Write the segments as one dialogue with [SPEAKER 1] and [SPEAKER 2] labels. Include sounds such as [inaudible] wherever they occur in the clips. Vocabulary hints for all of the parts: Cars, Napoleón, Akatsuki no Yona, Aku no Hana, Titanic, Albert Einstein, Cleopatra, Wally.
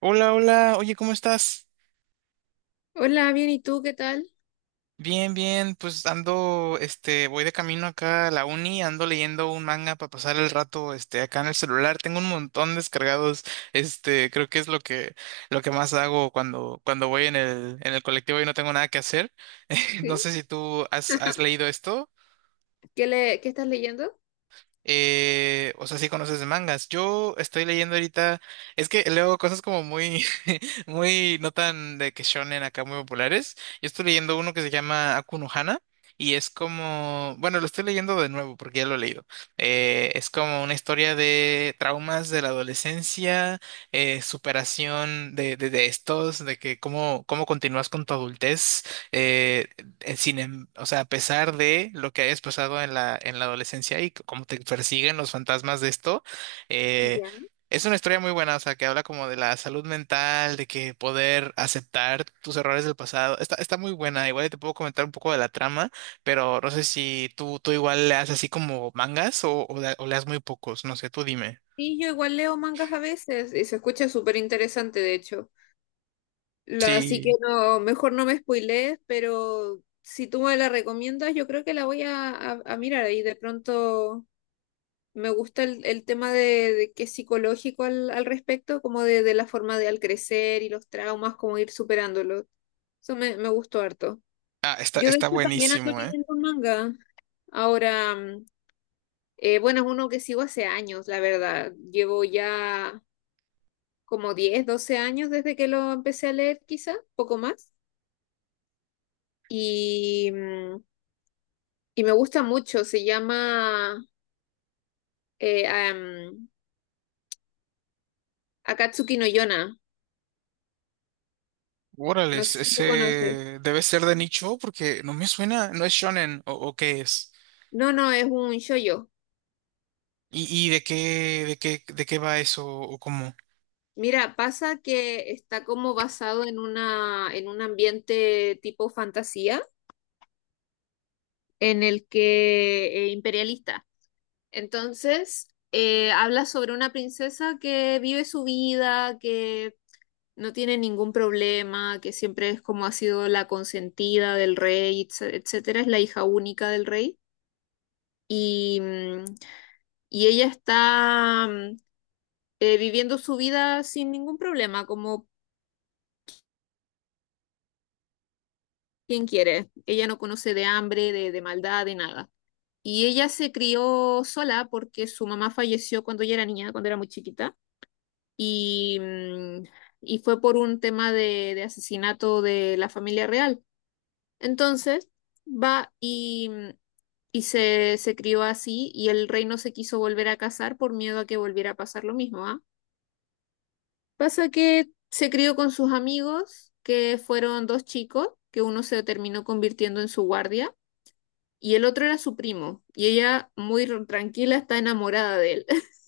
[SPEAKER 1] Hola, hola, oye, ¿cómo estás?
[SPEAKER 2] Hola, bien, ¿y tú qué tal?
[SPEAKER 1] Bien, bien, pues ando, voy de camino acá a la uni, ando leyendo un manga para pasar el rato, acá en el celular, tengo un montón descargados, creo que es lo que más hago cuando voy en en el colectivo y no tengo nada que hacer. [laughs] No
[SPEAKER 2] ¿Sí?
[SPEAKER 1] sé si has leído esto.
[SPEAKER 2] ¿Qué estás leyendo?
[SPEAKER 1] O sea, sí conoces de mangas. Yo estoy leyendo ahorita, es que leo cosas como muy, [laughs] muy, no tan de que shonen acá muy populares. Yo estoy leyendo uno que se llama Aku no Hana y es como, bueno, lo estoy leyendo de nuevo porque ya lo he leído. Es como una historia de traumas de la adolescencia, superación de estos, de que cómo continúas con tu adultez, eh, sin, o sea, a pesar de lo que hayas pasado en en la adolescencia y cómo te persiguen los fantasmas de esto, eh,
[SPEAKER 2] Ya.
[SPEAKER 1] es una historia muy buena, o sea, que habla como de la salud mental, de que poder aceptar tus errores del pasado. Está muy buena, igual y te puedo comentar un poco de la trama, pero no sé si tú igual leas así como mangas o leas muy pocos, no sé, tú dime.
[SPEAKER 2] Sí, yo igual leo mangas a veces y se escucha súper interesante, de hecho. Así que
[SPEAKER 1] Sí.
[SPEAKER 2] no, mejor no me spoilees, pero si tú me la recomiendas, yo creo que la voy a mirar ahí. De pronto me gusta el tema de que es psicológico al respecto, como de la forma de al crecer y los traumas, como ir superándolos. Eso me gustó harto.
[SPEAKER 1] Ah,
[SPEAKER 2] Yo de
[SPEAKER 1] está
[SPEAKER 2] hecho también ando
[SPEAKER 1] buenísimo, ¿eh?
[SPEAKER 2] leyendo un manga ahora. Bueno, es uno que sigo hace años, la verdad. Llevo ya como 10 12 años desde que lo empecé a leer, quizá, poco más. Y, mm, y me gusta mucho. Se llama eh, am, Akatsuki no Yona.
[SPEAKER 1] Órale,
[SPEAKER 2] No sé si lo conoces.
[SPEAKER 1] ese debe ser de nicho porque no me suena, no es shonen o qué es.
[SPEAKER 2] No, no, es un shoujo.
[SPEAKER 1] ¿Y de qué va eso o cómo?
[SPEAKER 2] Mira, pasa que está como basado en un ambiente tipo fantasía, en el que imperialista. Entonces, habla sobre una princesa que vive su vida, que no tiene ningún problema, que siempre es como ha sido la consentida del rey, etcétera, es la hija única del rey. Y, mm, y ella está viviendo su vida sin ningún problema, como quien quiere. Ella no conoce de hambre, de, maldad, de nada. Y ella se crió sola porque su mamá falleció cuando ella era niña, cuando era muy chiquita. y, mm, y fue por un tema de asesinato de la familia real. Entonces, va y, mm, se crió así y el rey no se quiso volver a casar por miedo a que volviera a pasar lo mismo, ¿ah? Pasa que se crió con sus amigos, que fueron dos chicos, que uno se terminó convirtiendo en su guardia. Y el otro era su primo, y ella muy tranquila está enamorada de él. [laughs]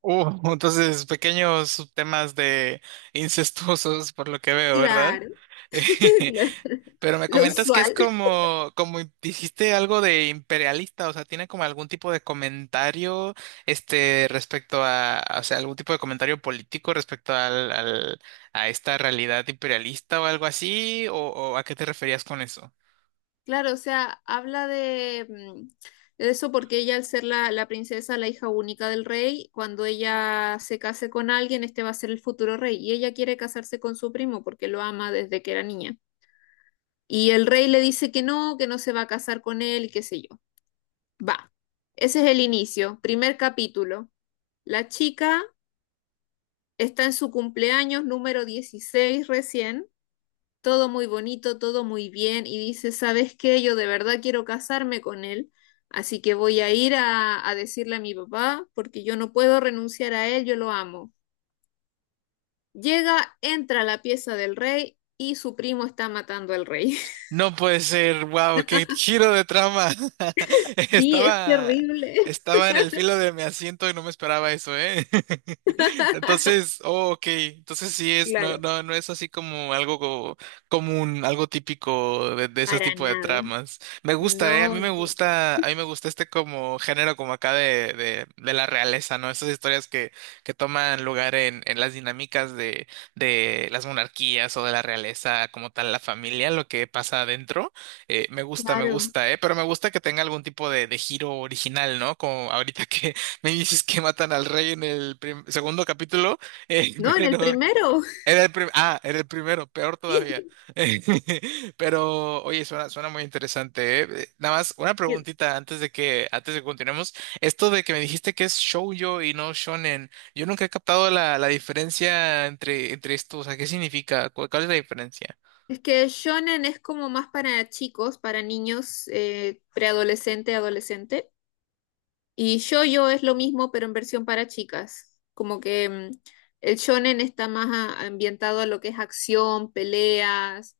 [SPEAKER 1] [laughs] Entonces, pequeños temas de incestuosos por lo que veo, ¿verdad?
[SPEAKER 2] Claro, [laughs]
[SPEAKER 1] [laughs]
[SPEAKER 2] claro,
[SPEAKER 1] Pero me
[SPEAKER 2] lo
[SPEAKER 1] comentas que es
[SPEAKER 2] usual.
[SPEAKER 1] como dijiste algo de imperialista, o sea, tiene como algún tipo de comentario, respecto a, o sea, algún tipo de comentario político respecto a esta realidad imperialista o algo así, o ¿a qué te referías con eso?
[SPEAKER 2] Claro, o sea, habla de eso porque ella al ser la princesa, la hija única del rey, cuando ella se case con alguien, este va a ser el futuro rey y ella quiere casarse con su primo porque lo ama desde que era niña. Y el rey le dice que no se va a casar con él y qué sé yo. Va. Ese es el inicio, primer capítulo. La chica está en su cumpleaños número 16 recién, todo muy bonito, todo muy bien, y dice, ¿sabes qué? Yo de verdad quiero casarme con él, así que voy a ir a decirle a mi papá, porque yo no puedo renunciar a él, yo lo amo. Llega, entra a la pieza del rey y su primo está matando al rey. [laughs]
[SPEAKER 1] No puede ser, wow, qué giro de trama. [laughs]
[SPEAKER 2] Sí, es
[SPEAKER 1] Estaba,
[SPEAKER 2] terrible.
[SPEAKER 1] Estaba en el filo de mi asiento y no me esperaba eso, ¿eh? [laughs] Entonces, oh, ok, entonces sí es, no,
[SPEAKER 2] Claro,
[SPEAKER 1] no, no es así como algo común, algo típico de ese
[SPEAKER 2] para
[SPEAKER 1] tipo de
[SPEAKER 2] nada.
[SPEAKER 1] tramas. Me gusta, ¿eh? A mí
[SPEAKER 2] No,
[SPEAKER 1] me
[SPEAKER 2] no,
[SPEAKER 1] gusta, a mí me gusta este como género como acá de la realeza, ¿no? Esas historias que toman lugar en las dinámicas de las monarquías o de la realeza como tal, la familia, lo que pasa adentro. Me gusta, me
[SPEAKER 2] claro.
[SPEAKER 1] gusta, ¿eh? Pero me gusta que tenga algún tipo de giro original, ¿no? Como ahorita que [laughs] me dices que matan al rey en el segundo capítulo, [laughs]
[SPEAKER 2] No, en el
[SPEAKER 1] pero...
[SPEAKER 2] primero.
[SPEAKER 1] Era el ah, era el primero, peor todavía.
[SPEAKER 2] [laughs]
[SPEAKER 1] [laughs] Pero, oye, suena, suena muy interesante, ¿eh? Nada más, una
[SPEAKER 2] Sí.
[SPEAKER 1] preguntita antes de antes de que continuemos. Esto de que me dijiste que es shoujo y no shonen, yo nunca he captado la diferencia entre esto, o sea, ¿qué significa? Cuál es la diferencia?
[SPEAKER 2] Es que shonen es como más para chicos, para niños, preadolescente, adolescente. Y shoujo es lo mismo, pero en versión para chicas. Como que el shonen está más ambientado a lo que es acción, peleas,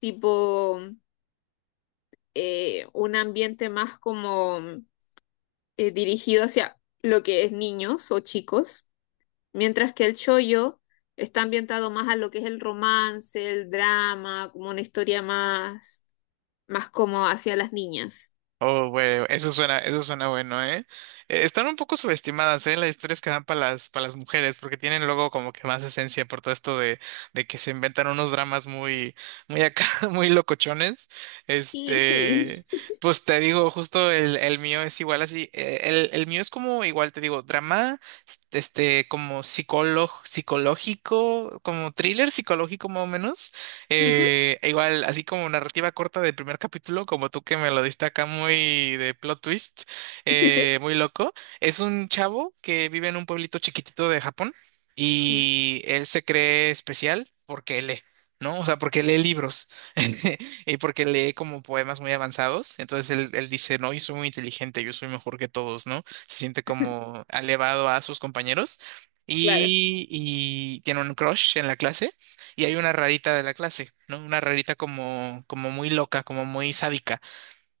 [SPEAKER 2] tipo un ambiente más como dirigido hacia lo que es niños o chicos, mientras que el shoujo está ambientado más a lo que es el romance, el drama, como una historia más como hacia las niñas.
[SPEAKER 1] Oh, güey, eso suena bueno, ¿eh? Están un poco subestimadas, ¿eh? Las historias que dan para para las mujeres, porque tienen luego como que más esencia por todo esto de que se inventan unos dramas muy, muy acá, [laughs] muy locochones.
[SPEAKER 2] Y sí.
[SPEAKER 1] Este, pues te digo, justo el mío es igual así. El mío es como igual, te digo, drama, como psicólogo, psicológico, como thriller psicológico más o menos
[SPEAKER 2] Ujú.
[SPEAKER 1] e igual, así como narrativa corta del primer capítulo, como tú que me lo diste acá muy de plot twist,
[SPEAKER 2] [laughs]
[SPEAKER 1] muy loco, es un chavo que vive en un pueblito chiquitito de Japón y él se cree especial porque lee. ¿No? O sea, porque lee libros [laughs] y porque lee como poemas muy avanzados. Entonces él dice, no, yo soy muy inteligente, yo soy mejor que todos, ¿no? Se siente como elevado a sus compañeros
[SPEAKER 2] Claro.
[SPEAKER 1] y tiene un crush en la clase y hay una rarita de la clase, ¿no? Una rarita como, como muy loca, como muy sádica.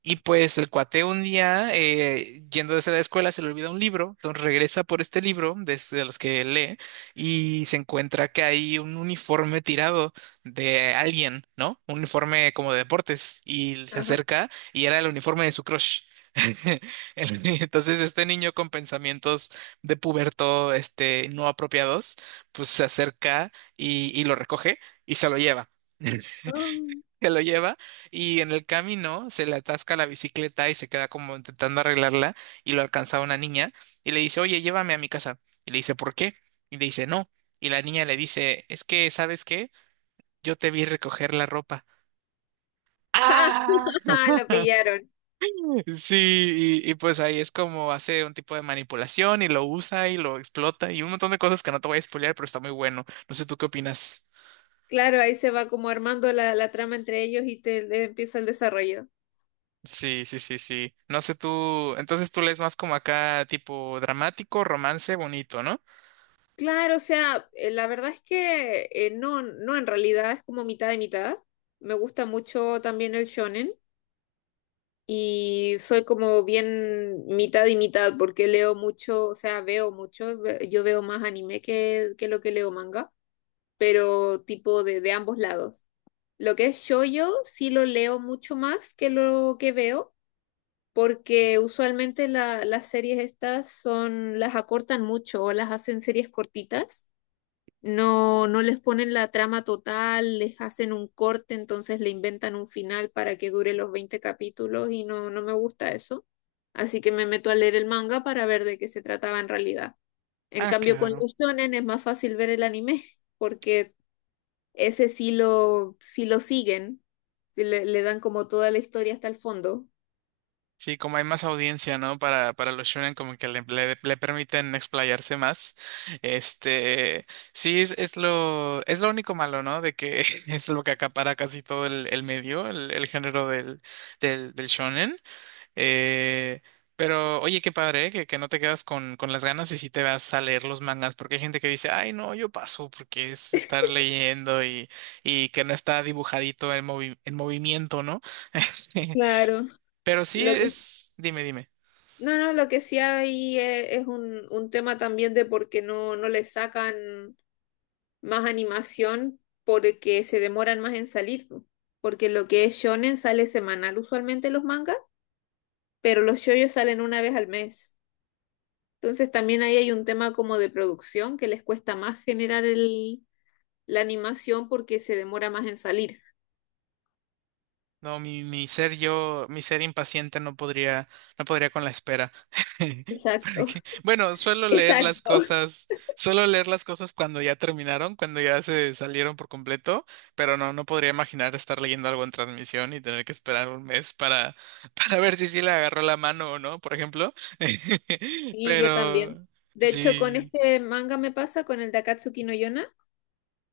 [SPEAKER 1] Y pues el cuate un día, yendo desde la escuela, se le olvida un libro, entonces regresa por este libro, desde los que lee, y se encuentra que hay un uniforme tirado de alguien, ¿no? Un uniforme como de deportes, y se
[SPEAKER 2] Ajá.
[SPEAKER 1] acerca y era el uniforme de su crush. [laughs] Entonces, este niño con pensamientos de puberto, no apropiados, pues se acerca y lo recoge y se lo lleva. [laughs]
[SPEAKER 2] Um,
[SPEAKER 1] Se lo lleva y en el camino se le atasca la bicicleta y se queda como intentando arreglarla y lo alcanza una niña y le dice, oye, llévame a mi casa. Y le dice, ¿por qué? Y le dice, no. Y la niña le dice, es que, ¿sabes qué? Yo te vi recoger la ropa. ¡Ah!
[SPEAKER 2] [laughs] Lo pillaron.
[SPEAKER 1] Sí, y pues ahí es como hace un tipo de manipulación y lo usa y lo explota y un montón de cosas que no te voy a spoilear, pero está muy bueno. No sé tú qué opinas.
[SPEAKER 2] Claro, ahí se va como armando la trama entre ellos y te empieza el desarrollo.
[SPEAKER 1] Sí, sí, sí, sí. No sé tú, entonces tú lees más como acá tipo dramático, romance, bonito, ¿no?
[SPEAKER 2] Claro, o sea, la verdad es que no, no en realidad, es como mitad de mitad. Me gusta mucho también el shonen y soy como bien mitad y mitad porque leo mucho, o sea, veo mucho, yo veo más anime que lo que leo manga, pero tipo de ambos lados. Lo que es shoujo sí lo leo mucho más que lo que veo porque usualmente las series estas son, las acortan mucho o las hacen series cortitas. No, no les ponen la trama total, les hacen un corte, entonces le inventan un final para que dure los 20 capítulos y no, no me gusta eso. Así que me meto a leer el manga para ver de qué se trataba en realidad. En
[SPEAKER 1] Ah,
[SPEAKER 2] cambio, con
[SPEAKER 1] claro.
[SPEAKER 2] los shonen es más fácil ver el anime, porque ese sí lo siguen, le dan como toda la historia hasta el fondo.
[SPEAKER 1] Sí, como hay más audiencia, ¿no? Para los shonen, como que le permiten explayarse más. Este, sí, es es lo único malo, ¿no? De que [laughs] es lo que acapara casi todo el medio, el género del shonen. Eh, pero, oye, qué padre, ¿eh? Que no te quedas con las ganas y si te vas a leer los mangas, porque hay gente que dice, ay, no, yo paso, porque es estar leyendo y que no está dibujadito en en movimiento, ¿no? [laughs]
[SPEAKER 2] Claro.
[SPEAKER 1] Pero sí
[SPEAKER 2] Lo que
[SPEAKER 1] es, dime, dime.
[SPEAKER 2] No, no, lo que sí hay es un tema también de por qué no, no le sacan más animación porque se demoran más en salir. Po. Porque lo que es shonen sale semanal usualmente los mangas, pero los shoyos salen una vez al mes. Entonces también ahí hay un tema como de producción que les cuesta más generar la animación porque se demora más en salir.
[SPEAKER 1] No, mi ser yo, mi ser impaciente no podría, no podría con la espera. [laughs]
[SPEAKER 2] Exacto,
[SPEAKER 1] Porque, bueno, suelo
[SPEAKER 2] [laughs]
[SPEAKER 1] leer las
[SPEAKER 2] exacto.
[SPEAKER 1] cosas, suelo leer las cosas cuando ya terminaron, cuando ya se salieron por completo, pero no, no podría imaginar estar leyendo algo en transmisión y tener que esperar un mes para, [laughs] para ver si sí le agarró la mano o no, por ejemplo. [laughs]
[SPEAKER 2] Sí, yo también.
[SPEAKER 1] Pero
[SPEAKER 2] De hecho, con
[SPEAKER 1] sí,
[SPEAKER 2] este manga me pasa, con el de Akatsuki no Yona.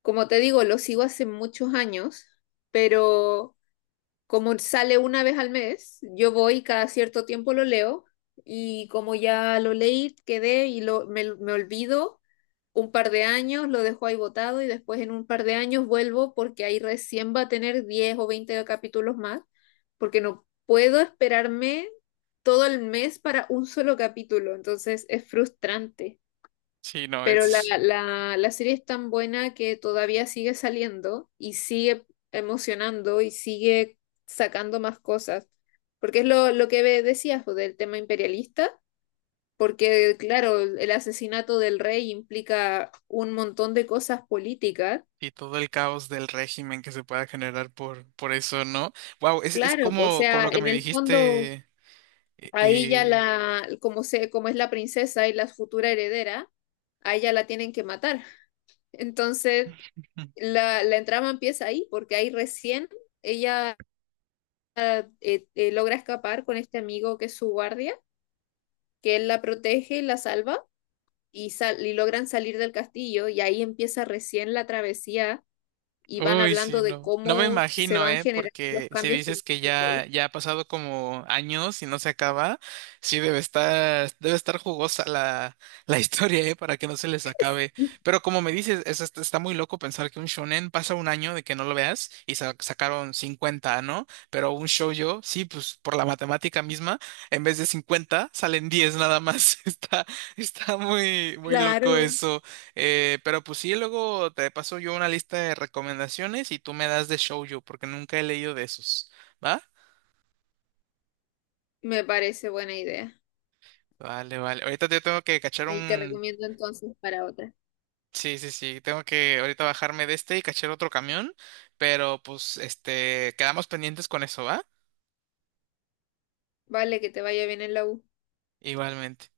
[SPEAKER 2] Como te digo, lo sigo hace muchos años, pero como sale una vez al mes, yo voy y cada cierto tiempo lo leo y como ya lo leí, quedé y me olvido un par de años, lo dejo ahí botado y después en un par de años vuelvo porque ahí recién va a tener 10 o 20 capítulos más, porque no puedo esperarme todo el mes para un solo capítulo, entonces es frustrante.
[SPEAKER 1] sí, no,
[SPEAKER 2] Pero la,
[SPEAKER 1] es.
[SPEAKER 2] la, la serie es tan buena que todavía sigue saliendo y sigue emocionando y sigue sacando más cosas. Porque es lo que decías pues, del tema imperialista, porque claro, el asesinato del rey implica un montón de cosas políticas.
[SPEAKER 1] Y todo el caos del régimen que se pueda generar por eso, ¿no? Wow, es
[SPEAKER 2] Claro, o
[SPEAKER 1] como, como
[SPEAKER 2] sea,
[SPEAKER 1] lo que
[SPEAKER 2] en
[SPEAKER 1] me
[SPEAKER 2] el fondo,
[SPEAKER 1] dijiste eh,
[SPEAKER 2] ahí ya
[SPEAKER 1] eh,
[SPEAKER 2] como es la princesa y la futura heredera, a ella la tienen que matar. Entonces, la trama empieza ahí, porque ahí recién ella logra escapar con este amigo que es su guardia, que él la protege y la salva, y logran salir del castillo, y ahí empieza recién la travesía, y van
[SPEAKER 1] uy, sí,
[SPEAKER 2] hablando de
[SPEAKER 1] no. No me
[SPEAKER 2] cómo se
[SPEAKER 1] imagino,
[SPEAKER 2] van
[SPEAKER 1] ¿eh?
[SPEAKER 2] generando
[SPEAKER 1] Porque
[SPEAKER 2] los
[SPEAKER 1] si
[SPEAKER 2] cambios
[SPEAKER 1] dices que
[SPEAKER 2] políticos.
[SPEAKER 1] ya ha pasado como años y no se acaba, sí debe estar jugosa la [laughs] historia, ¿eh? Para que no se les acabe.
[SPEAKER 2] Sí,
[SPEAKER 1] Pero como me dices, es está muy loco pensar que un shonen pasa un año de que no lo veas y sacaron 50, ¿no? Pero un shoujo, sí, pues por la matemática misma, en vez de 50, salen 10 nada más. [laughs] Está, está muy, muy loco
[SPEAKER 2] claro,
[SPEAKER 1] eso. Pero pues sí, luego te paso yo una lista de recomendaciones y tú me das de shoujo, porque nunca he leído de esos, ¿va?
[SPEAKER 2] me parece buena idea,
[SPEAKER 1] Vale, vale. Ahorita yo tengo que cachar
[SPEAKER 2] y te
[SPEAKER 1] un...
[SPEAKER 2] recomiendo entonces para otra.
[SPEAKER 1] Sí, sí, sí, tengo que ahorita bajarme de este y cachar otro camión, pero pues este, quedamos pendientes con eso, ¿va?
[SPEAKER 2] Vale, que te vaya bien en la U.
[SPEAKER 1] Igualmente.